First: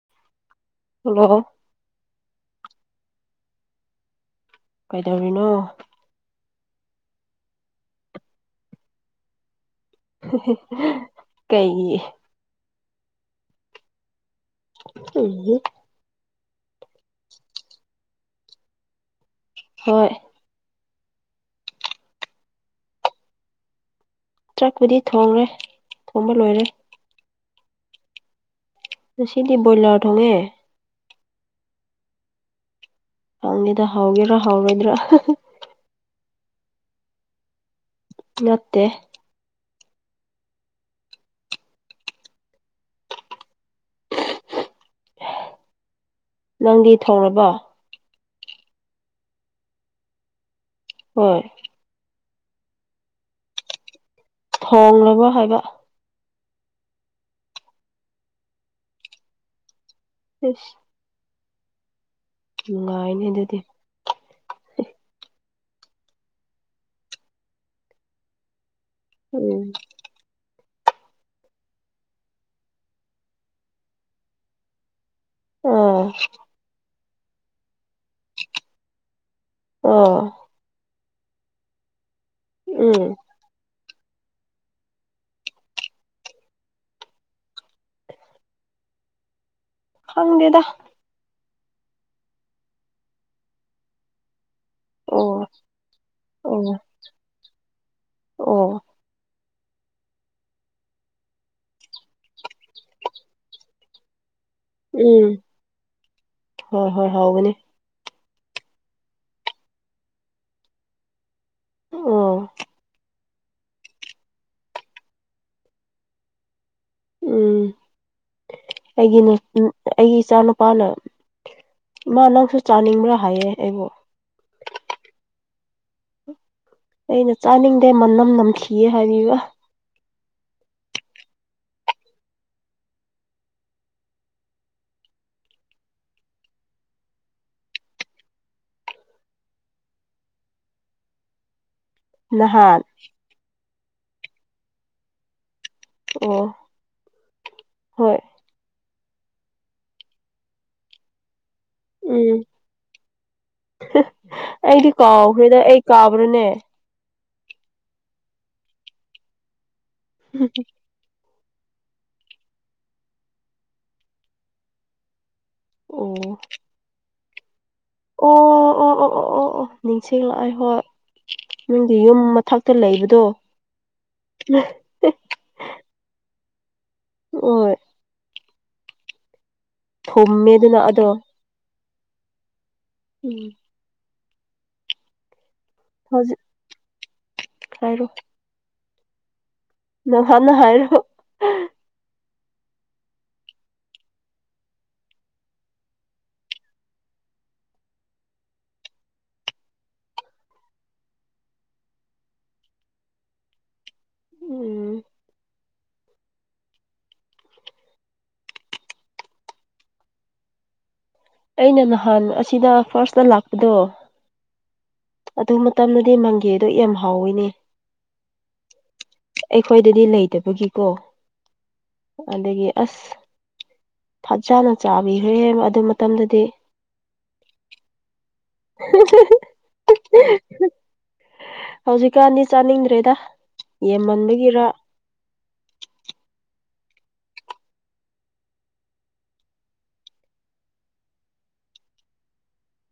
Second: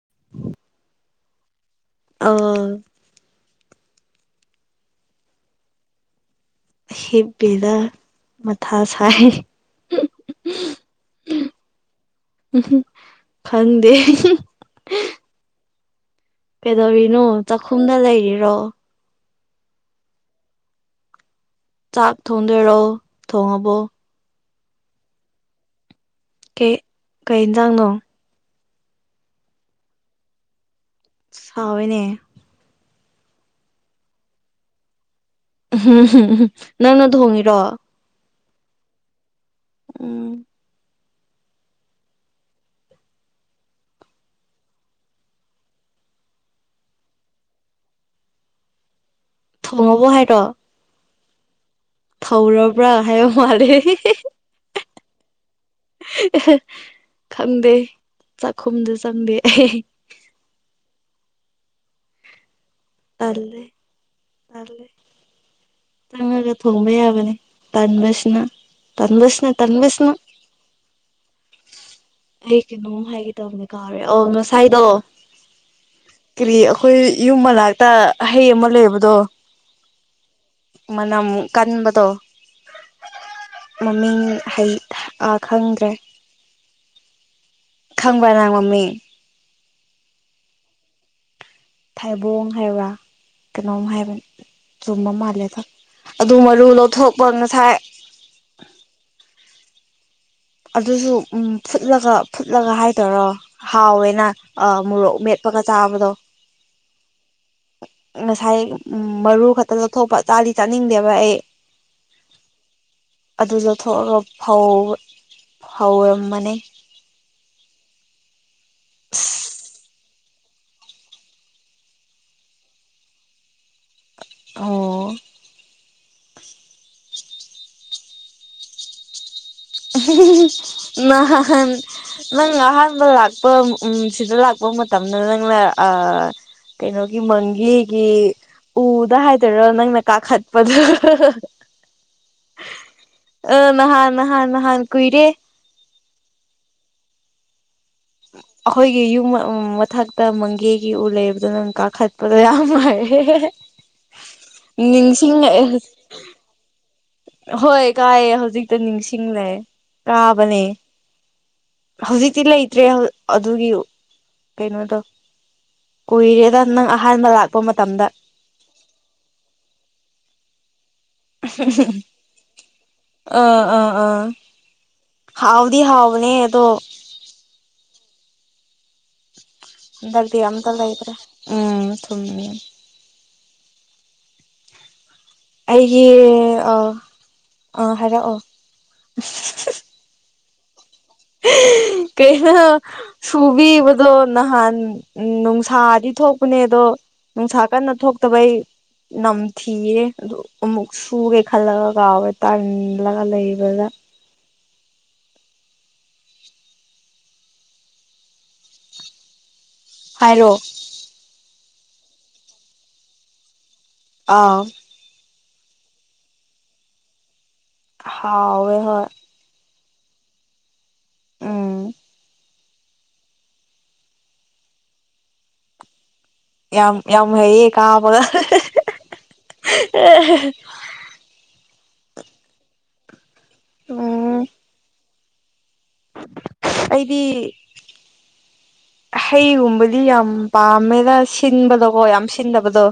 [inaudible] hello ꯑꯣ ꯀꯩꯗꯧꯔꯤꯅꯣ ꯍꯤꯞꯄꯤꯗ ꯃꯊꯥ ꯁꯥꯏ ꯀꯩ ꯎꯝ ꯈꯪꯗꯦ ꯎꯝ ꯄꯦꯗꯧꯕꯤꯅꯣ ꯆꯥꯛꯈꯨꯝꯗ ꯂꯩꯔꯤꯔꯣ ꯍꯣꯏ ꯆꯥꯛ ꯊꯣꯡꯗꯔꯣ ꯊꯣꯡꯉꯕꯣ ꯇ꯭ꯔꯛꯄꯨꯗꯤ ꯊꯣꯡꯔꯦ ꯊꯣꯡꯕ ꯂꯣꯏꯔꯦ ꯀꯩ ꯀꯩ ꯏꯟꯖꯥꯡꯅꯣ ꯁꯤꯗꯤ ꯕꯣꯏꯂꯔ ꯊ ꯍꯣꯒꯦ ꯆꯥꯎꯋꯅꯦ ꯍꯪꯅꯤꯗ ꯍꯥꯎꯒꯦꯔ ꯍꯥꯎꯔꯣꯏꯗ꯭ꯔꯥ ꯅꯪꯅ ꯊꯣꯡꯉꯤꯔꯣ ꯅꯠꯇꯦ ꯎꯝ ꯅꯪꯗꯤ ꯊꯧꯔꯕꯣ ꯊꯣꯡ ꯉꯕꯣ ꯍꯥꯏꯔꯣ ꯍꯣꯏ ꯊꯧꯔꯔ ꯄ ꯑꯥꯏ ꯃꯔꯦ ꯊꯣꯡꯂꯕ ꯍꯥꯏꯕ ꯈꯪꯗꯦ ꯆꯥꯛꯈꯨꯝꯗꯨ ꯆꯪꯗꯦ ꯑꯩ ꯏꯁ ꯅꯨꯡꯉꯥꯏꯅꯦ ꯑꯗꯨꯗꯤ ꯇꯜꯂꯦ ꯇꯜꯂꯦ ꯆꯪꯉꯒ ꯊꯣꯡꯕ ꯌꯥꯕꯅꯤ ꯇꯟꯕꯁꯤꯅ ꯇꯟꯕꯤꯁꯅ ꯎꯝ ꯇꯟꯕꯤꯁꯅ ꯑꯩ ꯀꯩꯅꯣ ꯍꯥꯏꯒꯦ ꯇꯕꯅꯦ ꯀꯥꯎꯔꯦ ꯑ ꯉꯁꯥꯏꯗꯣ ꯑꯥ ꯀꯔꯤ ꯑꯩꯈꯣꯏ ꯌꯨꯝ ꯃꯅꯥꯛꯇ ꯍꯍꯩ ꯑꯃ ꯂꯩꯕꯗꯣ ꯑꯣ ꯃꯅꯨꯛ ꯀꯟꯕꯗꯣ ꯎꯝ ꯃꯃꯤꯡ ꯈꯪꯗ꯭ꯔꯦ ꯈꯪꯕꯅꯥꯡ ꯃꯃꯤꯡ ꯍꯪꯦꯗ ꯊꯩꯕꯣꯡ ꯍꯥꯏꯕ꯭ꯔꯥ ꯀꯩꯅꯣꯝ ꯍꯥꯏꯕꯅꯤ ꯆꯨꯝꯕ ꯑꯣ ꯃꯥꯜꯂꯦ ꯊ ꯑꯗꯨ ꯃꯔꯨ ꯑꯣ ꯂꯧꯊꯣꯛꯄ ꯉꯁꯥꯏ ꯑꯣ ꯑꯗꯨꯁꯨ ꯎ ꯐꯨꯠꯂꯒ ꯐꯨꯠꯂꯒ ꯍꯥꯏꯗꯧꯔꯣ ꯍꯥꯎꯋꯦꯅ ꯃꯣꯔꯣꯛ ꯎꯝ ꯃꯦꯠꯄꯒ ꯆꯥꯕꯗꯣ ꯍꯣꯏ ꯍꯣꯏ ꯍꯧꯒꯅꯤ ꯉꯁꯥꯏ ꯃꯔꯨ ꯈꯛꯇ ꯂꯧꯊꯣꯛꯄ ꯆꯥꯗꯤ ꯆꯥꯅꯤꯡꯗꯦꯕ ꯑꯩ ꯎꯝ ꯑꯗꯨ ꯂꯧꯊꯣꯛꯑꯒ ꯐ ꯐꯧꯔꯝꯃꯅꯦꯩ ꯎꯝ ꯑꯩꯒꯤ ꯑꯩꯒꯤ ꯏꯆꯥ ꯅꯨꯨꯄꯥꯅ ꯏꯃ ꯅꯪꯁꯨ ꯆꯥꯅꯤꯡꯕ꯭ꯔꯥ ꯍꯥꯏꯌꯦ ꯑꯩꯕꯨꯣ ꯑꯣ ꯑꯩꯅ ꯆꯥꯅꯤꯡꯗꯦ ꯃꯅꯝ ꯅꯝꯈꯤꯌꯦ ꯍꯥꯏꯔꯤꯕꯔꯤꯕ [unintelligible] ꯅꯪ ꯑꯍꯥꯟꯕ ꯂꯥꯛꯄ ꯎ ꯁꯤꯗ ꯂꯥꯛꯄ ꯃꯇꯝꯗꯅ ꯅꯪꯅ ꯑ ꯀꯩꯅꯣꯒꯤ ꯃꯪꯒꯦꯒꯤ ꯎꯗ ꯍꯥꯏꯗꯣꯏꯔꯣ ꯅꯪꯅ ꯀꯥꯈꯠꯄꯗꯨ ꯅꯍꯥꯟ ꯑ ꯅꯍꯥꯟ ꯅꯍꯥꯟ ꯅꯍꯥꯟ ꯀꯨꯏꯔꯦ ꯑꯣ ꯍ ꯑꯩꯈꯣꯏꯒꯤ ꯌꯨꯝ ꯃꯊꯛꯇ ꯃꯪꯒꯦꯒꯤ ꯎ ꯂꯩꯕꯗꯨꯣ ꯅꯪ ꯀ ꯎꯝ ꯈꯠꯄꯗꯣ ꯌꯥꯝ ꯃꯥꯥꯏꯦ ꯅꯤꯡꯁꯤꯡꯉꯛꯑꯦ ꯍꯅꯦ ꯍꯣꯏ ꯀꯥꯏꯌꯦ ꯍꯧꯖꯤꯛꯇ ꯅꯤꯡꯁꯤꯡꯂꯦ ꯑꯣ ꯀꯥꯕꯅꯦ ꯍꯧꯖꯤꯛꯇꯤ ꯂꯩꯇ꯭ꯔꯦ ꯑꯗꯨꯒꯤ ꯀꯩꯅꯣ ꯇꯧ ꯀꯨꯏꯔꯦꯗ ꯅꯪ ꯑꯍꯥꯟꯕ ꯂꯥꯛꯄ ꯃꯇꯝꯗ ꯑꯣ ꯑꯣ ꯑꯣ ꯑꯣ ꯑꯣ ꯑꯣ ꯅꯤꯡꯁꯤꯡꯂꯛꯑꯥꯏ ꯍꯣꯏ ꯅꯪꯒꯤ ꯌꯨꯝ ꯃꯊꯛꯇ ꯂꯩꯕꯗꯣ ꯑꯥ ꯑꯥ ꯑꯥ ꯍꯥꯎꯗꯤ ꯍꯥꯎꯕꯅꯦ ꯑꯗꯣ ꯑꯣ ꯗꯒꯗꯤ ꯌꯥꯝꯝꯗꯗ ꯊꯨꯝꯃꯦꯗꯅ ꯑꯗꯣ ꯂꯩꯗ꯭ꯔꯦ ꯎꯝ ꯊꯨꯝꯃꯤꯃꯦ ꯎꯝ ꯑꯩꯒꯤ ꯍꯧꯖꯤꯛ ꯑꯥ ꯑ ꯍꯥꯏꯔꯣ ꯍꯥꯏꯔꯛꯑꯣ ꯅ ꯍꯅ ꯍꯥꯏꯔꯣ ꯀꯅ ꯁꯨꯕꯤꯕꯗꯣ ꯅꯍꯥꯟ ꯅꯨꯡꯁꯥꯗꯤ ꯊꯣꯛꯄꯅꯦꯗꯣ ꯅꯨꯡꯁꯥ ꯀꯟꯅ ꯊꯣꯛꯇꯕꯩ ꯅꯝꯊꯤꯌꯦ ꯑꯃꯨꯛ ꯁꯨꯒꯦ ꯈꯜꯂꯒ ꯀꯥꯎꯋꯦ ꯇꯥꯟꯜꯂꯒ ꯂꯩꯕꯗ ꯎꯝ ꯍꯥꯏꯔꯣ ꯑꯩꯅ ꯅꯍꯥꯟ ꯑꯁꯤꯗ ꯐꯥꯔꯁꯇ ꯂꯥꯛꯄꯗꯣ ꯑꯥ ꯑꯗꯨ ꯃꯇꯝꯗꯨꯗꯤ ꯃꯪꯒꯦꯗꯣ ꯌꯥꯝ ꯍꯥꯎꯋꯤꯅꯦ ꯍꯥꯎꯋꯦ ꯍꯣꯏ ꯑꯩꯈꯣꯏꯗꯗꯤ ꯂꯩꯇꯕꯒꯤꯀꯣ ꯎꯝ ꯑꯗꯒꯤ ꯑꯁ ꯐꯖꯥꯅ ꯆꯥꯕꯤꯈ꯭ꯔꯦ ꯑꯗꯨ ꯃꯇꯝꯗꯗꯤ ꯌꯥꯝ ꯌꯥꯝ ꯍꯩꯌꯦ ꯀꯥꯕꯒ ꯍꯧꯖꯤꯛꯀꯥꯟꯗꯤ ꯆꯥꯅꯤꯡꯗ꯭ꯔꯦꯗ ꯎꯝ ꯌꯦꯃꯟꯕꯒꯤꯔ ꯑꯩꯗꯤ [inaudible] ꯍꯩꯒꯨꯝꯕꯗꯤ ꯌꯥꯝ ꯄꯥꯝꯃꯦꯗ ꯁꯤꯟꯕꯗꯣꯀꯣ ꯌꯥꯝ ꯁꯤꯟꯗꯕꯗꯣ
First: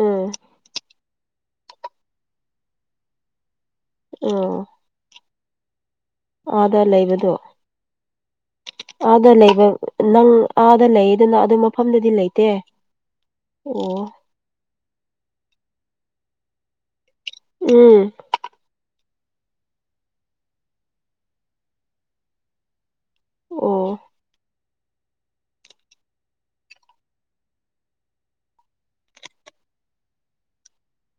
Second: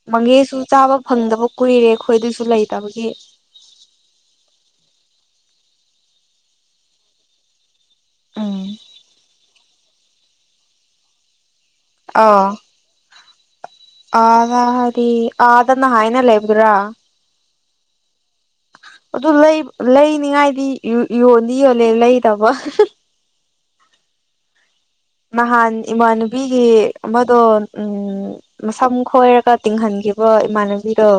ꯎꯝ ꯃꯒꯦꯁꯨ ꯆꯥꯕ ꯐꯪꯗꯕ ꯀꯨꯏꯔꯦ ꯑꯩꯈꯣꯏꯗꯁꯨ ꯂꯩꯇꯕꯒꯤ ꯑꯣ ꯑꯗ ꯂꯩꯕꯗꯣ ꯎꯝ ꯑꯥꯗ ꯂꯩꯕ ꯅꯪ ꯑꯥꯗ ꯂꯩꯌꯦꯗꯅ ꯑꯗꯨ ꯃꯐꯝꯗꯗꯤ ꯂꯩꯇꯦ ꯑꯣ ꯑꯔꯤ ꯑꯗꯨꯗꯅ ꯍꯥꯏꯥꯏꯅ ꯂꯩ ꯏꯕꯗ꯭ꯔꯥ ꯎꯝ ꯑꯗꯨ ꯂꯩ ꯂꯩꯅꯤꯉꯥꯏꯗꯤ ꯌꯣꯟꯗꯤ ꯌꯣꯜꯂꯦ ꯂꯩꯗꯕ ꯑꯣ ꯅꯥꯟ ꯏꯃꯥꯟꯅꯕꯤꯒꯤ ꯃꯗꯣ ꯎꯝ ꯃꯝ ꯈꯣꯏꯔꯒ ꯇꯤꯡꯍꯟꯈꯤꯕ ꯏꯃꯥꯟꯅꯕꯤꯗꯣ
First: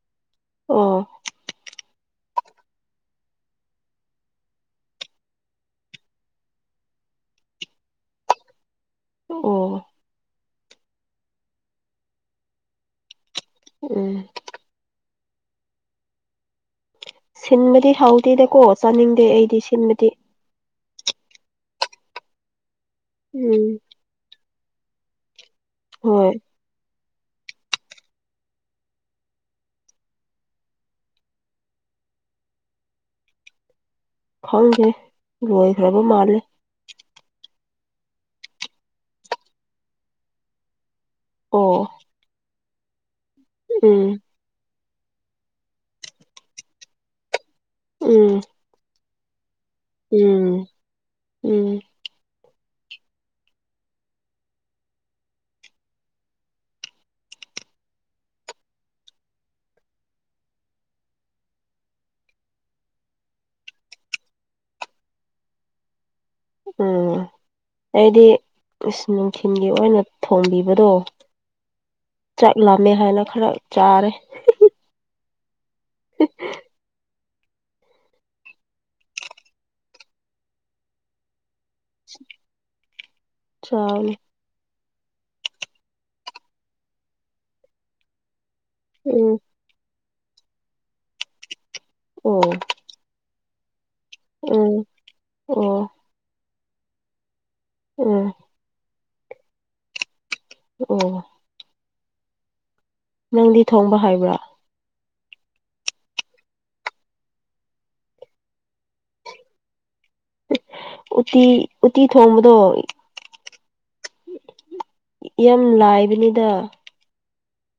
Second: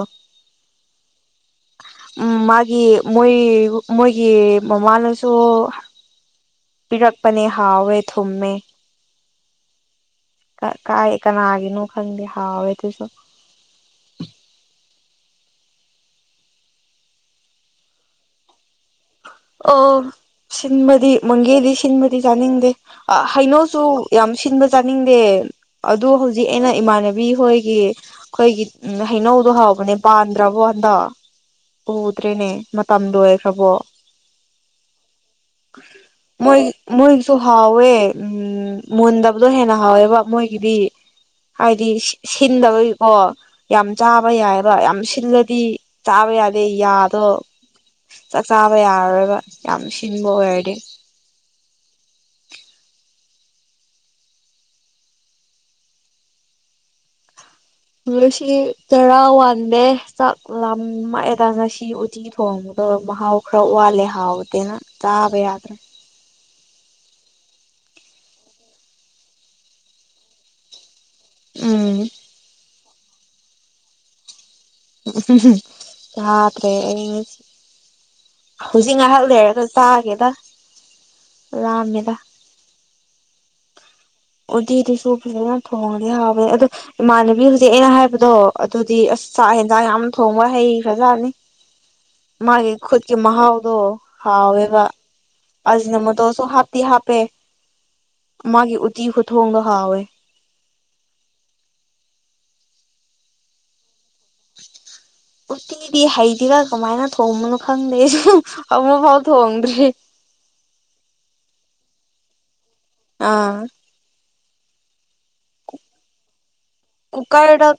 ꯑꯣ ꯎꯝ ꯃꯥꯒꯤ ꯃꯣꯏ ꯃꯣꯏꯒꯤ ꯃꯃꯥꯅꯁꯨ ꯄꯤꯔꯛꯄꯅꯦ ꯍꯥꯎꯋꯦ ꯊꯨꯝꯃꯦ ꯑꯣ ꯀꯥꯏ ꯀꯅꯥꯒꯤꯅꯣ ꯈꯪꯗꯦ ꯍꯥꯎꯋꯦ ꯑꯗꯨꯁꯨ ꯎꯝ ꯁꯤꯟꯕꯗꯤ ꯍꯥꯎꯗꯦꯗꯀꯣ ꯆꯥꯅꯤꯡꯗꯦ ꯑꯩꯗꯤ ꯑ ꯁꯤꯟꯕꯗꯤ ꯁꯤꯟꯕꯗꯤ ꯃꯪꯒꯦꯗꯤ ꯁꯤꯟꯕꯗꯤ ꯆꯥꯅꯤꯡꯗꯦ ꯑ ꯎꯝ ꯍꯩꯅꯣꯁꯨ ꯌꯥꯝ ꯁꯤꯟꯕ ꯆꯥꯅꯤꯡꯗꯦ ꯑꯗꯨ ꯍꯣꯏ ꯍꯧꯖꯤꯛ ꯑꯩꯅ ꯏꯃꯥꯟꯅꯕꯤ ꯍꯣꯏꯒꯤ ꯑꯩꯈꯣꯏꯒꯤ ꯍꯩꯅꯧꯗꯣ ꯍꯧꯕꯅꯦ ꯄꯥꯟꯗ꯭ꯔꯕꯣ ꯍꯟꯗꯛ ꯎꯗ꯭ꯔꯦꯅꯦ ꯃꯇꯝ ꯂꯣꯏ ꯑꯣꯏꯈ꯭ꯔꯕꯣ ꯈꯪꯗꯦ ꯂꯣꯏꯒ꯭ꯔꯕ ꯃꯥꯜꯂꯦ ꯃꯣꯏ ꯃꯣꯏꯒꯤꯁꯨ ꯍꯥꯎꯋꯦ ꯎꯝ ꯃꯨꯟꯗꯕꯗꯣ ꯍꯦꯟꯅ ꯍꯥꯎꯋꯦꯕ ꯃꯣꯏꯒꯤꯗꯤ ꯑꯣ ꯍꯥꯏꯗꯤ ꯁꯤꯟꯗꯕꯒꯤꯀꯣ ꯌꯥꯝ ꯎꯝ ꯆꯥꯕ ꯌꯥꯏ ꯑꯗ ꯌꯥꯝ ꯁꯤꯜꯂꯗꯤ ꯆꯥꯕ ꯌꯥꯗꯦ ꯌꯥꯗꯣ ꯎꯝ ꯆꯥꯛ ꯆꯥꯕ ꯌꯥꯔꯣꯏꯒ ꯌꯥꯝ ꯁꯤꯟꯕ ꯎꯝ ꯑꯣꯏꯔꯗꯤ ꯎꯝ ꯉꯁꯤ ꯆꯔꯥ ꯋꯥꯟꯗꯦ ꯆꯥꯛ ꯂꯥꯃꯛꯑꯦꯗ ꯉꯁꯤ ꯎꯇ ꯊꯣꯡꯕꯗꯣ ꯃꯍꯥꯎ ꯈꯔ ꯋꯥꯠꯂꯦ ꯍꯥꯎꯕꯗꯦꯅ ꯆꯥꯕ ꯌꯥꯗ꯭ꯔꯦ ꯎꯝ ꯑꯩꯗꯤ ꯅꯨꯡꯊꯤꯜꯒꯤ ꯑꯣꯏꯅ ꯊꯣꯝꯕꯤꯕꯗꯣ ꯎꯝ ꯆꯠꯂꯝꯃꯦ ꯍꯥꯏꯅ ꯈꯔ ꯆꯥꯔꯦ ꯁꯥꯇꯦ ꯍꯧꯖꯤꯛ ꯉꯥꯏꯍꯥꯛ ꯂꯩꯔꯒ ꯆꯥꯒꯦꯗ ꯂꯥꯝꯃꯦꯗ [unintelligible] ꯑꯣꯗꯤꯁꯨ ꯐꯖꯅ ꯊꯣꯡꯗꯤ ꯍꯥꯎꯕꯅꯦ ꯑꯗꯣ ꯏꯃꯥꯟꯅꯕꯤ ꯍꯧꯖꯤꯛ ꯑꯩꯅ ꯍꯥꯏꯕꯗꯣ ꯑꯗꯨꯗꯤ ꯑꯁ ꯎꯝ ꯆꯥꯛ ꯌꯦꯟꯁꯥꯡ ꯌꯥꯝ ꯊꯣꯡꯕ ꯍꯩ ꯐꯖꯅꯤ ꯑꯣ ꯃꯥꯒꯤ ꯈꯨꯠꯀꯤ ꯃꯍꯥꯎꯗꯣ ꯍꯥꯎꯋꯦꯕ ꯎꯝ ꯑꯣ ꯑꯅ ꯃꯗꯣꯁꯨ ꯍꯥꯞꯇꯤ ꯍꯥꯞꯄꯦ ꯎꯝ ꯃꯥꯒꯤ ꯎꯇꯤ ꯈꯨꯊꯣꯡꯒ ꯍꯥꯎꯋꯦ ꯑꯣ ꯅꯪꯗꯤ ꯊꯣꯡꯕ ꯍꯥꯏꯕ꯭ꯔꯥ ꯎꯇꯤꯗꯤ ꯍꯩꯗꯤꯔꯥ ꯀꯃꯥꯏꯅ ꯊꯣꯡꯕꯅꯣ ꯈꯪꯗꯦ ꯑꯃꯐꯥꯎ ꯊꯣꯡꯗ꯭ꯔꯤ ꯎꯇꯤ ꯎꯇꯤ ꯊꯣꯡꯕꯗꯣ ꯑꯥ ꯌꯥꯝ ꯂꯥꯏꯕꯅꯤꯗ ꯀꯨꯀꯔꯗ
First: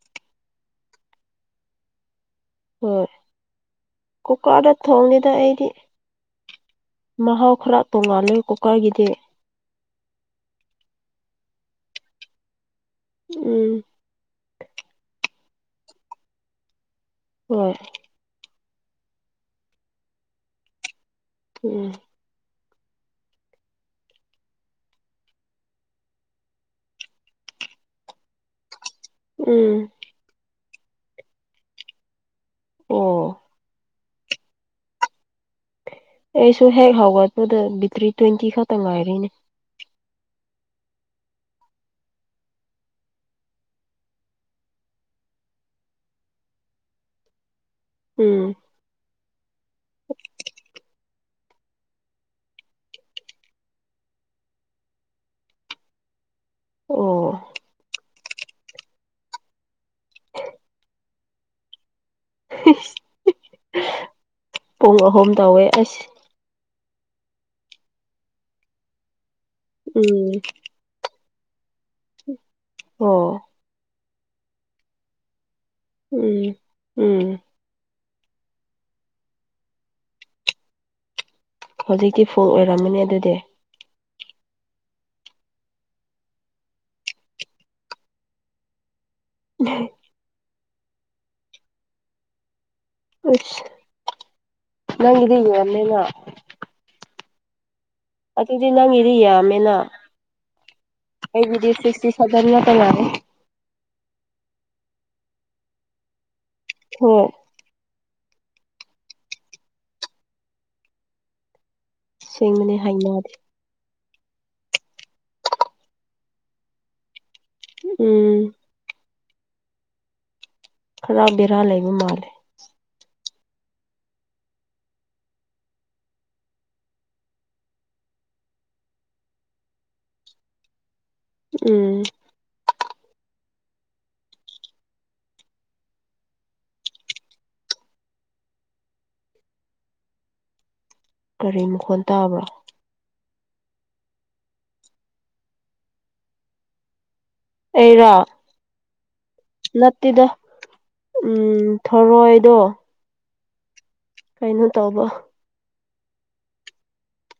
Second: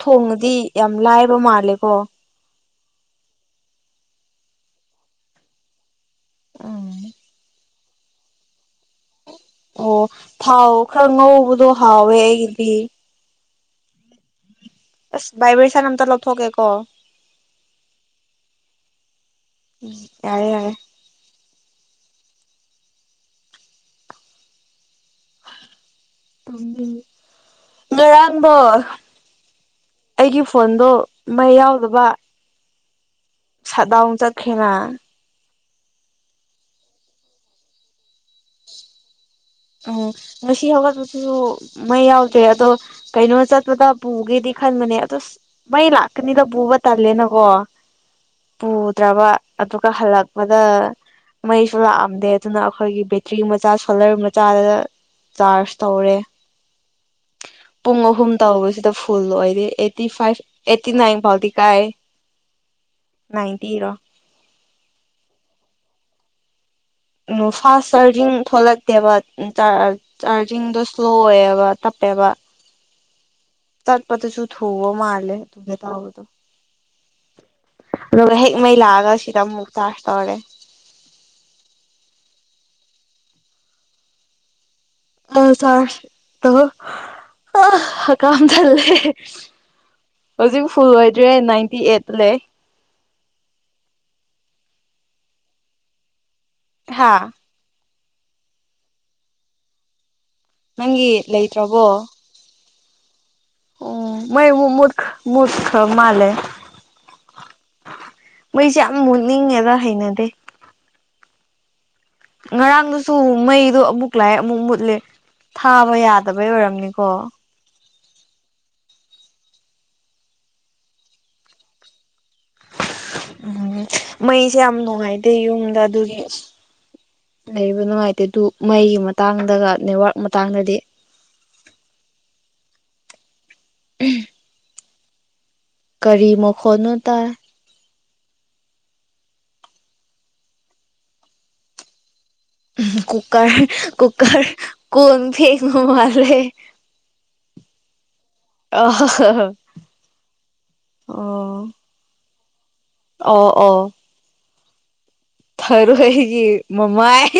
ꯊꯣꯡꯉꯗꯤ ꯌꯥꯝ ꯂꯥꯏꯕ ꯃꯥꯜꯂꯦꯀꯣ ꯍꯣꯏ ꯀꯨꯀꯔꯗ ꯊꯣꯡꯉꯦꯗ ꯑꯩꯗꯤ ꯑꯥ ꯃꯍꯥꯎ ꯈꯔ ꯇꯣꯡꯉꯥꯂ ꯀꯨꯀꯔꯒꯤꯗꯤ ꯑꯣ ꯊꯥꯎ ꯈꯔ ꯉꯧꯕꯗꯣ ꯍꯥꯎꯋꯦ ꯑꯩꯒꯤꯗꯤ ꯎꯝ ꯃꯥꯏꯒꯔꯦꯁꯟ ꯑꯝꯇ ꯂꯧꯊꯣꯛꯒꯦ ꯀꯣ ꯍꯣꯏ ꯎꯝ ꯌꯥꯔꯦ ꯌꯥꯔꯦ ꯎꯝ ꯉꯔꯥꯡꯗꯣ ꯎꯝ ꯑꯩꯒꯤ ꯐꯣꯟꯗꯣ ꯃꯩ ꯌꯥꯎꯗꯕ ꯑꯣ ꯁꯠꯗꯥꯎꯟ ꯆ ꯈꯦꯅꯥ ꯑꯩꯁꯨ ꯍꯦꯛ ꯍꯧꯒꯠꯄꯗ ꯕꯦꯇ꯭ꯔꯤ ꯇ꯭ꯋꯦꯟꯇꯤ ꯈꯛꯇꯪ ꯉꯥꯏꯔꯤꯅꯦ ꯎꯝ ꯉꯁꯤ ꯍꯧꯒꯠꯄꯗꯁꯨ ꯃꯩ ꯌꯥꯎꯗ꯭ꯔꯦ ꯑꯗꯣ ꯀꯩꯅꯣ ꯆꯠꯄꯗ ꯄꯨꯒꯦꯗꯤ ꯈꯟꯕꯅꯦ ꯑꯗꯨ ꯃꯩ ꯂꯥꯛꯀꯅꯤꯗ ꯄꯨꯕ ꯇꯜꯂꯦꯅꯀꯣ ꯎꯝ ꯄꯨꯗ꯭ꯔꯕ ꯑꯗꯨꯒ ꯍꯜꯂꯛꯄꯗ ꯃꯩꯁꯨ ꯂꯥꯛꯑꯝꯗꯦ ꯑꯗꯨꯅ ꯑꯩꯈꯣꯏꯒꯤ ꯕꯦꯇ꯭ꯔꯤ ꯃꯆꯥ ꯁꯣꯂꯔ ꯃꯆꯥ ꯆꯥꯗꯗ ꯆꯥꯔꯖ ꯇꯧꯔꯦ ꯑꯣ ꯄꯨꯡ ꯑꯍꯨꯝ ꯇꯧꯕꯁꯤꯗ ꯐꯨꯜ ꯑꯣꯏꯔꯦ ꯑꯩꯠꯇꯤ ꯐꯥꯏꯚ ꯑꯦꯠꯇꯤ ꯅꯥꯏꯟ ꯐꯥꯎꯗꯤ ꯀꯥꯏ ꯅꯥꯏꯟꯇꯤꯔꯣ ꯄꯨꯡ ꯑꯍꯨꯝ ꯇꯧꯋꯦ ꯑꯁ ꯐꯥꯁ ꯆꯥꯔꯖꯤꯡ ꯊꯣꯂꯛꯇꯦꯕ ꯎꯝ ꯆꯥꯔꯖꯤꯡꯗꯣ ꯁ꯭ꯂꯣ ꯑꯣꯏꯌꯦꯕ [unintelligible] ꯑꯣ ꯇꯠꯄꯇꯁꯨ ꯊꯧꯑꯣ ꯃꯥꯔꯂ ꯇꯨ ꯇꯥꯕꯗ ꯎꯝ ꯎꯝ ꯑꯗꯨꯒ ꯍꯦꯛ ꯃꯩ ꯂꯥꯛꯑꯒ ꯁꯤꯗ ꯑꯃꯨꯛ ꯆꯥꯔꯖ ꯇꯧꯔꯦ ꯍꯧꯖꯤꯛꯇꯤ ꯐꯨ ꯑꯣꯏꯔꯝꯃꯅꯤ ꯑꯗꯨꯗꯤ ꯑ ꯁꯥꯣ ꯑ ꯀꯝ ꯊꯂꯦ [unintelligible] ꯍꯧꯖꯤꯛ ꯐꯨꯜ ꯑꯣꯏꯗ꯭ꯔꯦ ꯅꯥꯏꯟꯇꯤ ꯑꯩꯠꯇ ꯂꯩ ꯑꯁ ꯅꯪꯗ ꯋꯥꯟꯅꯦꯅ ꯍꯥꯥ ꯑꯗꯨꯗꯤ ꯅꯪꯒꯤꯗꯤ ꯌꯥꯝꯃꯦꯅ ꯅꯪꯒꯤ ꯑꯩꯒꯤꯗꯤ ꯂꯩꯇ꯭ꯔꯕꯣ ꯁꯤꯛꯁꯇꯤ ꯁꯚꯦꯟ ꯉꯥꯛꯇ ꯉꯥꯏꯑꯦ ꯎ ꯃ ꯃ ꯃꯔꯈ ꯃꯥꯂꯦ ꯍꯣꯏ ꯃꯣꯏꯁꯦ ꯌꯥꯝ ꯃꯨꯠꯅꯤꯡꯉꯦꯗ ꯍꯩꯅꯗꯦ ꯁꯦꯡꯕꯅꯦ ꯉꯔꯥꯡꯗꯨꯁꯨ ꯍꯩꯅꯗꯦ ꯃꯩꯗꯣ ꯑꯃꯨꯛ ꯂꯥꯏ ꯑꯃꯨꯛ ꯃꯨꯠꯂꯤꯦ ꯊꯥꯕ ꯌꯥꯗꯕꯩ ꯑꯣꯏꯔꯝꯅꯤꯀꯣ ꯎꯝ ꯈꯔ ꯕꯦꯔꯥ ꯂꯩꯕ ꯃꯥꯜꯂꯦ ꯎꯝ ꯃꯩꯁꯦ ꯌꯥꯝ ꯅꯨꯡꯉꯥꯏꯇꯦ ꯌꯨꯝꯗ ꯑꯗꯨꯒꯤ ꯂꯩꯕ ꯅꯨꯡꯉꯥꯏꯇꯦ ꯑꯗꯨ ꯃꯩꯒꯤ ꯃꯇꯥꯡꯗꯒ ꯅꯦꯠꯋꯥꯔꯛ ꯃꯇꯥꯡꯗꯗꯤ ꯎꯝ [unintelligible] ꯀꯔꯤ ꯃꯈꯣꯟꯠꯅꯣ ꯇꯥꯏ ꯀꯔꯤ ꯃꯈꯣꯟ ꯇꯥꯕ꯭ꯔꯣ ꯎ ꯀꯨꯀ ꯀꯨꯀ ꯀꯣꯟ ꯐꯦꯡ ꯃꯍꯂꯦ ꯑꯩꯔꯣ [unintelligible] ꯅꯠꯇꯦꯗ ꯎꯝ ꯑꯣ ꯊꯣꯔꯣꯏꯗꯣ ꯑꯣ ꯑꯣ ꯀꯩꯅꯣ ꯇꯧꯕ ꯊꯔꯣꯏꯒꯤ ꯃꯃꯥꯏ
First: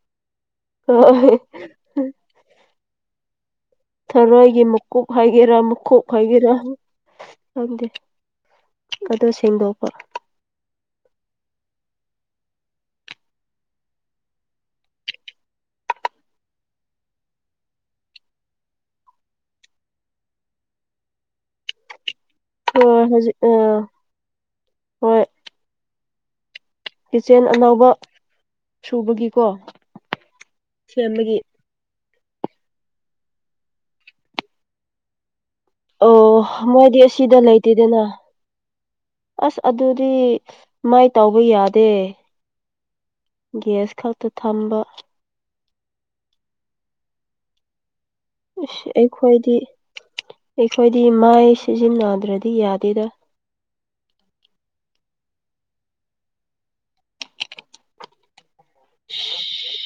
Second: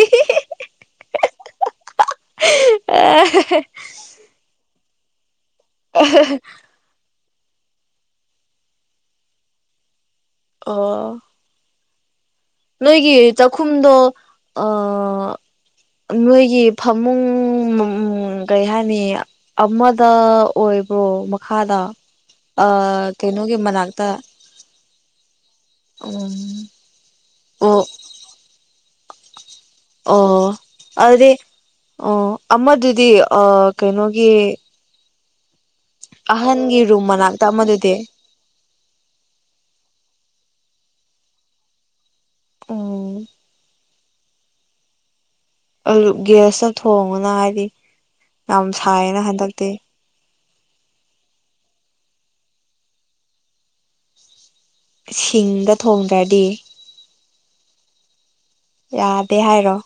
[unintelligible] [unintelligible] ꯊꯔꯣꯏꯒꯤ ꯃꯨꯀꯨꯞ ꯍꯥꯏꯒꯦꯔꯥ ꯃꯨꯈꯨꯞ ꯍꯥꯏꯒꯦꯔꯥ ꯈꯪꯗꯦ ꯑꯗꯣ ꯁꯦꯡꯗꯣꯛꯄ ꯑꯣ ꯅꯣꯏꯒꯤ ꯆꯥꯛꯈꯨꯝꯗꯣ ꯑ ꯅꯣꯏꯒꯤ ꯐꯃꯨꯡ ꯀꯩ ꯍꯥꯏꯅꯤ ꯑꯃꯗ ꯑꯣꯏꯕꯣ ꯃꯈꯥꯗ ꯑ ꯍꯣꯏ ꯍꯧꯖꯤꯛ ꯑ ꯀꯩꯅꯣꯒꯤ ꯃꯅꯥꯛꯇ ꯎꯝ ꯀꯤꯆꯦꯟ ꯑꯣ ꯑꯅꯧꯕ ꯁꯨꯕꯒꯤꯀꯣ ꯑꯣ ꯑꯗꯨꯗꯤ ꯁꯦꯝꯕꯒꯤ ꯑꯣ ꯑꯃꯗꯨꯗꯤ ꯑ ꯀꯩꯅꯣꯒꯤ ꯑꯣ ꯑꯍꯟꯒꯤ ꯃꯣꯏꯗꯤ ꯔꯨꯝ ꯑꯁꯤꯗ ꯃꯅꯥꯛꯇ ꯑꯃꯗꯨꯗꯤ ꯂꯩꯇꯦꯗꯅ ꯑꯁ ꯑꯗꯨꯗꯤ ꯃꯥꯏ ꯇꯥꯎꯕ ꯌꯥꯗꯦ ꯎꯝ ꯒꯦꯁ ꯈꯛꯇ ꯊꯝꯕ ꯑꯂꯨ ꯒ꯭ꯌꯥꯁꯇ ꯊꯣꯡꯉꯅ ꯍꯥꯏꯗꯤ ꯌꯥꯝ ꯁꯥꯏꯌꯦꯅ ꯑꯩꯈꯣꯏꯗꯤ ꯍꯟꯗꯛꯇꯤ ꯑꯩꯈꯣꯏꯗꯤ ꯃꯥꯏ ꯁꯤꯖꯤꯟꯅꯗ꯭ꯔꯗꯤ ꯌꯥꯗꯦꯗ ꯁꯤꯡꯗ ꯊꯣꯡꯗ꯭ꯔꯗꯤ ꯌꯥꯗꯦ ꯍꯥꯏꯔꯣ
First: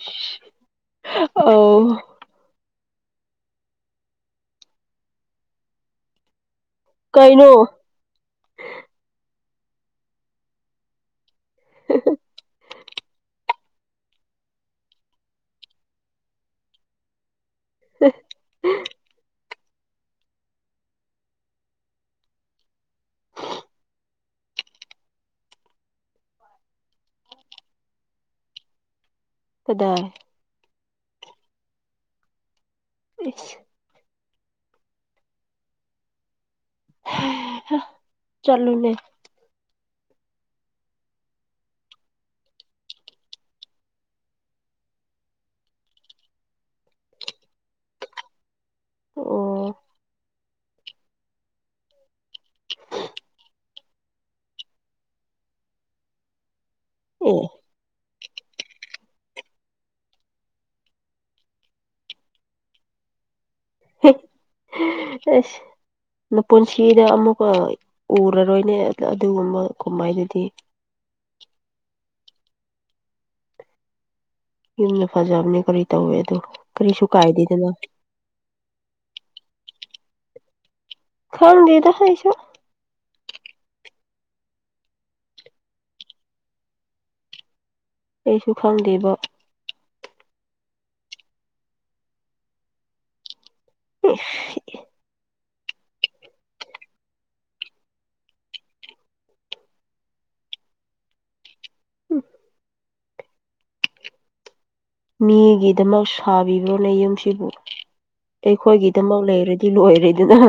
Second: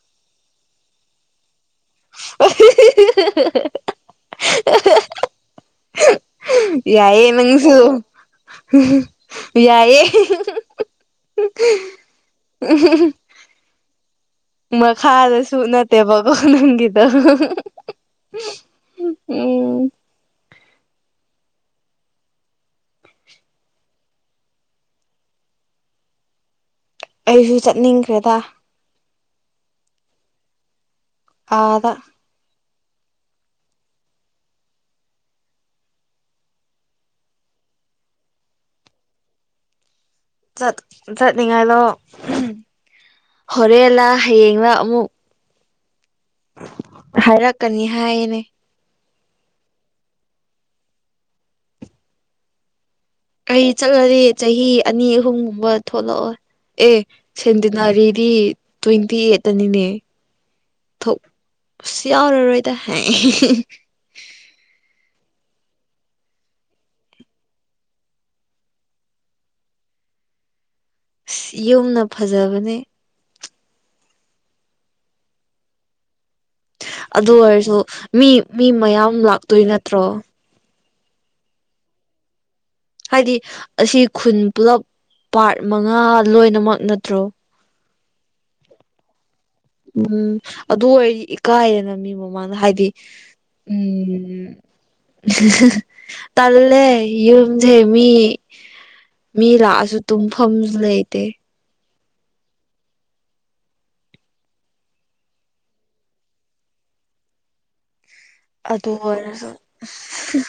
[unintelligible] [unintelligible] ꯌꯥꯏꯌꯦ ꯀꯩꯅꯣ ꯅꯪꯁꯨ [unintelligible] ꯌꯥꯏꯑꯦ [unintelligible] [unintelligible] ꯃꯈꯥꯗ ꯁꯨ ꯅꯠꯇꯦꯕꯀꯣ ꯅꯪꯒꯤꯗꯣ [inaudible] ꯎꯝ ꯑꯩꯁꯨ ꯆꯠꯅꯤꯡꯈ꯭ꯔꯦꯗ ꯀꯗꯥꯏ ꯑꯥꯗ ꯏꯁ [unintelligible] ꯆꯠꯂꯨꯅꯦ ꯆꯠ ꯆꯠꯅꯤꯡꯉꯥꯏꯗꯣ ꯍꯣꯔꯦꯟꯂ ꯍꯌꯦꯡꯂ ꯑꯃꯨꯛ ꯍꯥꯏꯔꯛꯀꯅꯤ ꯍꯥꯏꯌꯦꯅꯦ ꯑꯣ [unintelligible] ꯀꯔꯤ ꯆꯠꯂꯗꯤ ꯆꯍꯤ ꯑꯅꯤ ꯑꯍꯨꯝꯒꯨꯝꯕ ꯊꯣꯛꯂꯛꯑꯣ ꯑꯦ ꯁꯦꯟ [unintelligible] ꯇ꯭ꯋꯦꯟꯇꯤ ꯑꯩꯠꯇ ꯅꯤꯅꯦ ꯊꯣꯛ ꯌꯥꯎꯔꯔꯣꯏꯗ [unintelligible] [unintelligible] ꯃꯄꯨꯟꯁꯤꯗ ꯑꯃꯨꯛꯀ ꯎꯔꯔꯣꯏꯅꯦ ꯑꯗꯨꯒꯨꯝꯕ ꯀꯨꯝꯍꯩꯗꯨꯗꯤ ꯏꯁ ꯌꯨꯝꯅ ꯐꯖꯕꯅꯦ ꯌꯨꯝꯅ ꯐꯖꯕꯅꯦ ꯀꯔꯤ ꯇꯧꯋꯦ ꯑꯗꯨ ꯀꯔꯤꯁꯨ ꯑꯗꯨ ꯀꯥꯏꯗꯦꯗꯅ ꯑꯣꯏꯔꯁꯨ ꯃꯤ ꯃꯤ ꯃꯌꯥꯝ ꯂꯥꯛꯇꯣꯏ ꯅꯠꯇ꯭ꯔꯣ ꯈꯪꯗꯦꯗ ꯑꯩꯁꯨ ꯍꯥꯏꯗꯤ ꯑꯁꯤ ꯈꯨꯟ ꯄꯨꯂꯞ ꯄꯥꯔꯠ ꯃꯉꯥ ꯂꯣꯏꯅꯃꯛ ꯅꯠꯇ꯭ꯔꯣ ꯑꯩꯁꯨ ꯈꯪꯗꯦꯕ ꯎꯝ ꯑꯗꯨ ꯑꯣꯏꯗꯤ ꯏꯀꯥꯏꯔꯦꯅ ꯃꯤ ꯃꯃꯥꯡꯗ ꯍꯥꯏꯗꯤ ꯎꯝ [unintelligible] ꯇꯜꯂꯦ ꯌꯨꯝꯖꯦ ꯃꯤ ꯃꯤ ꯂꯥꯛꯑꯁꯨ ꯇꯨꯝꯐꯝꯖꯨ ꯂꯩꯇꯦ ꯃꯤꯒꯤꯗꯃꯛ ꯁꯥꯕꯤꯕ꯭ꯔꯣꯅꯦ ꯌꯨꯝꯁꯤꯕꯨ ꯑꯗꯨ ꯑꯩꯈꯣꯏꯒꯤꯗꯃꯛ ꯑꯣꯏꯔꯁꯨ ꯂꯩꯔꯗꯤ ꯂꯣꯏꯔꯦ ꯗꯅ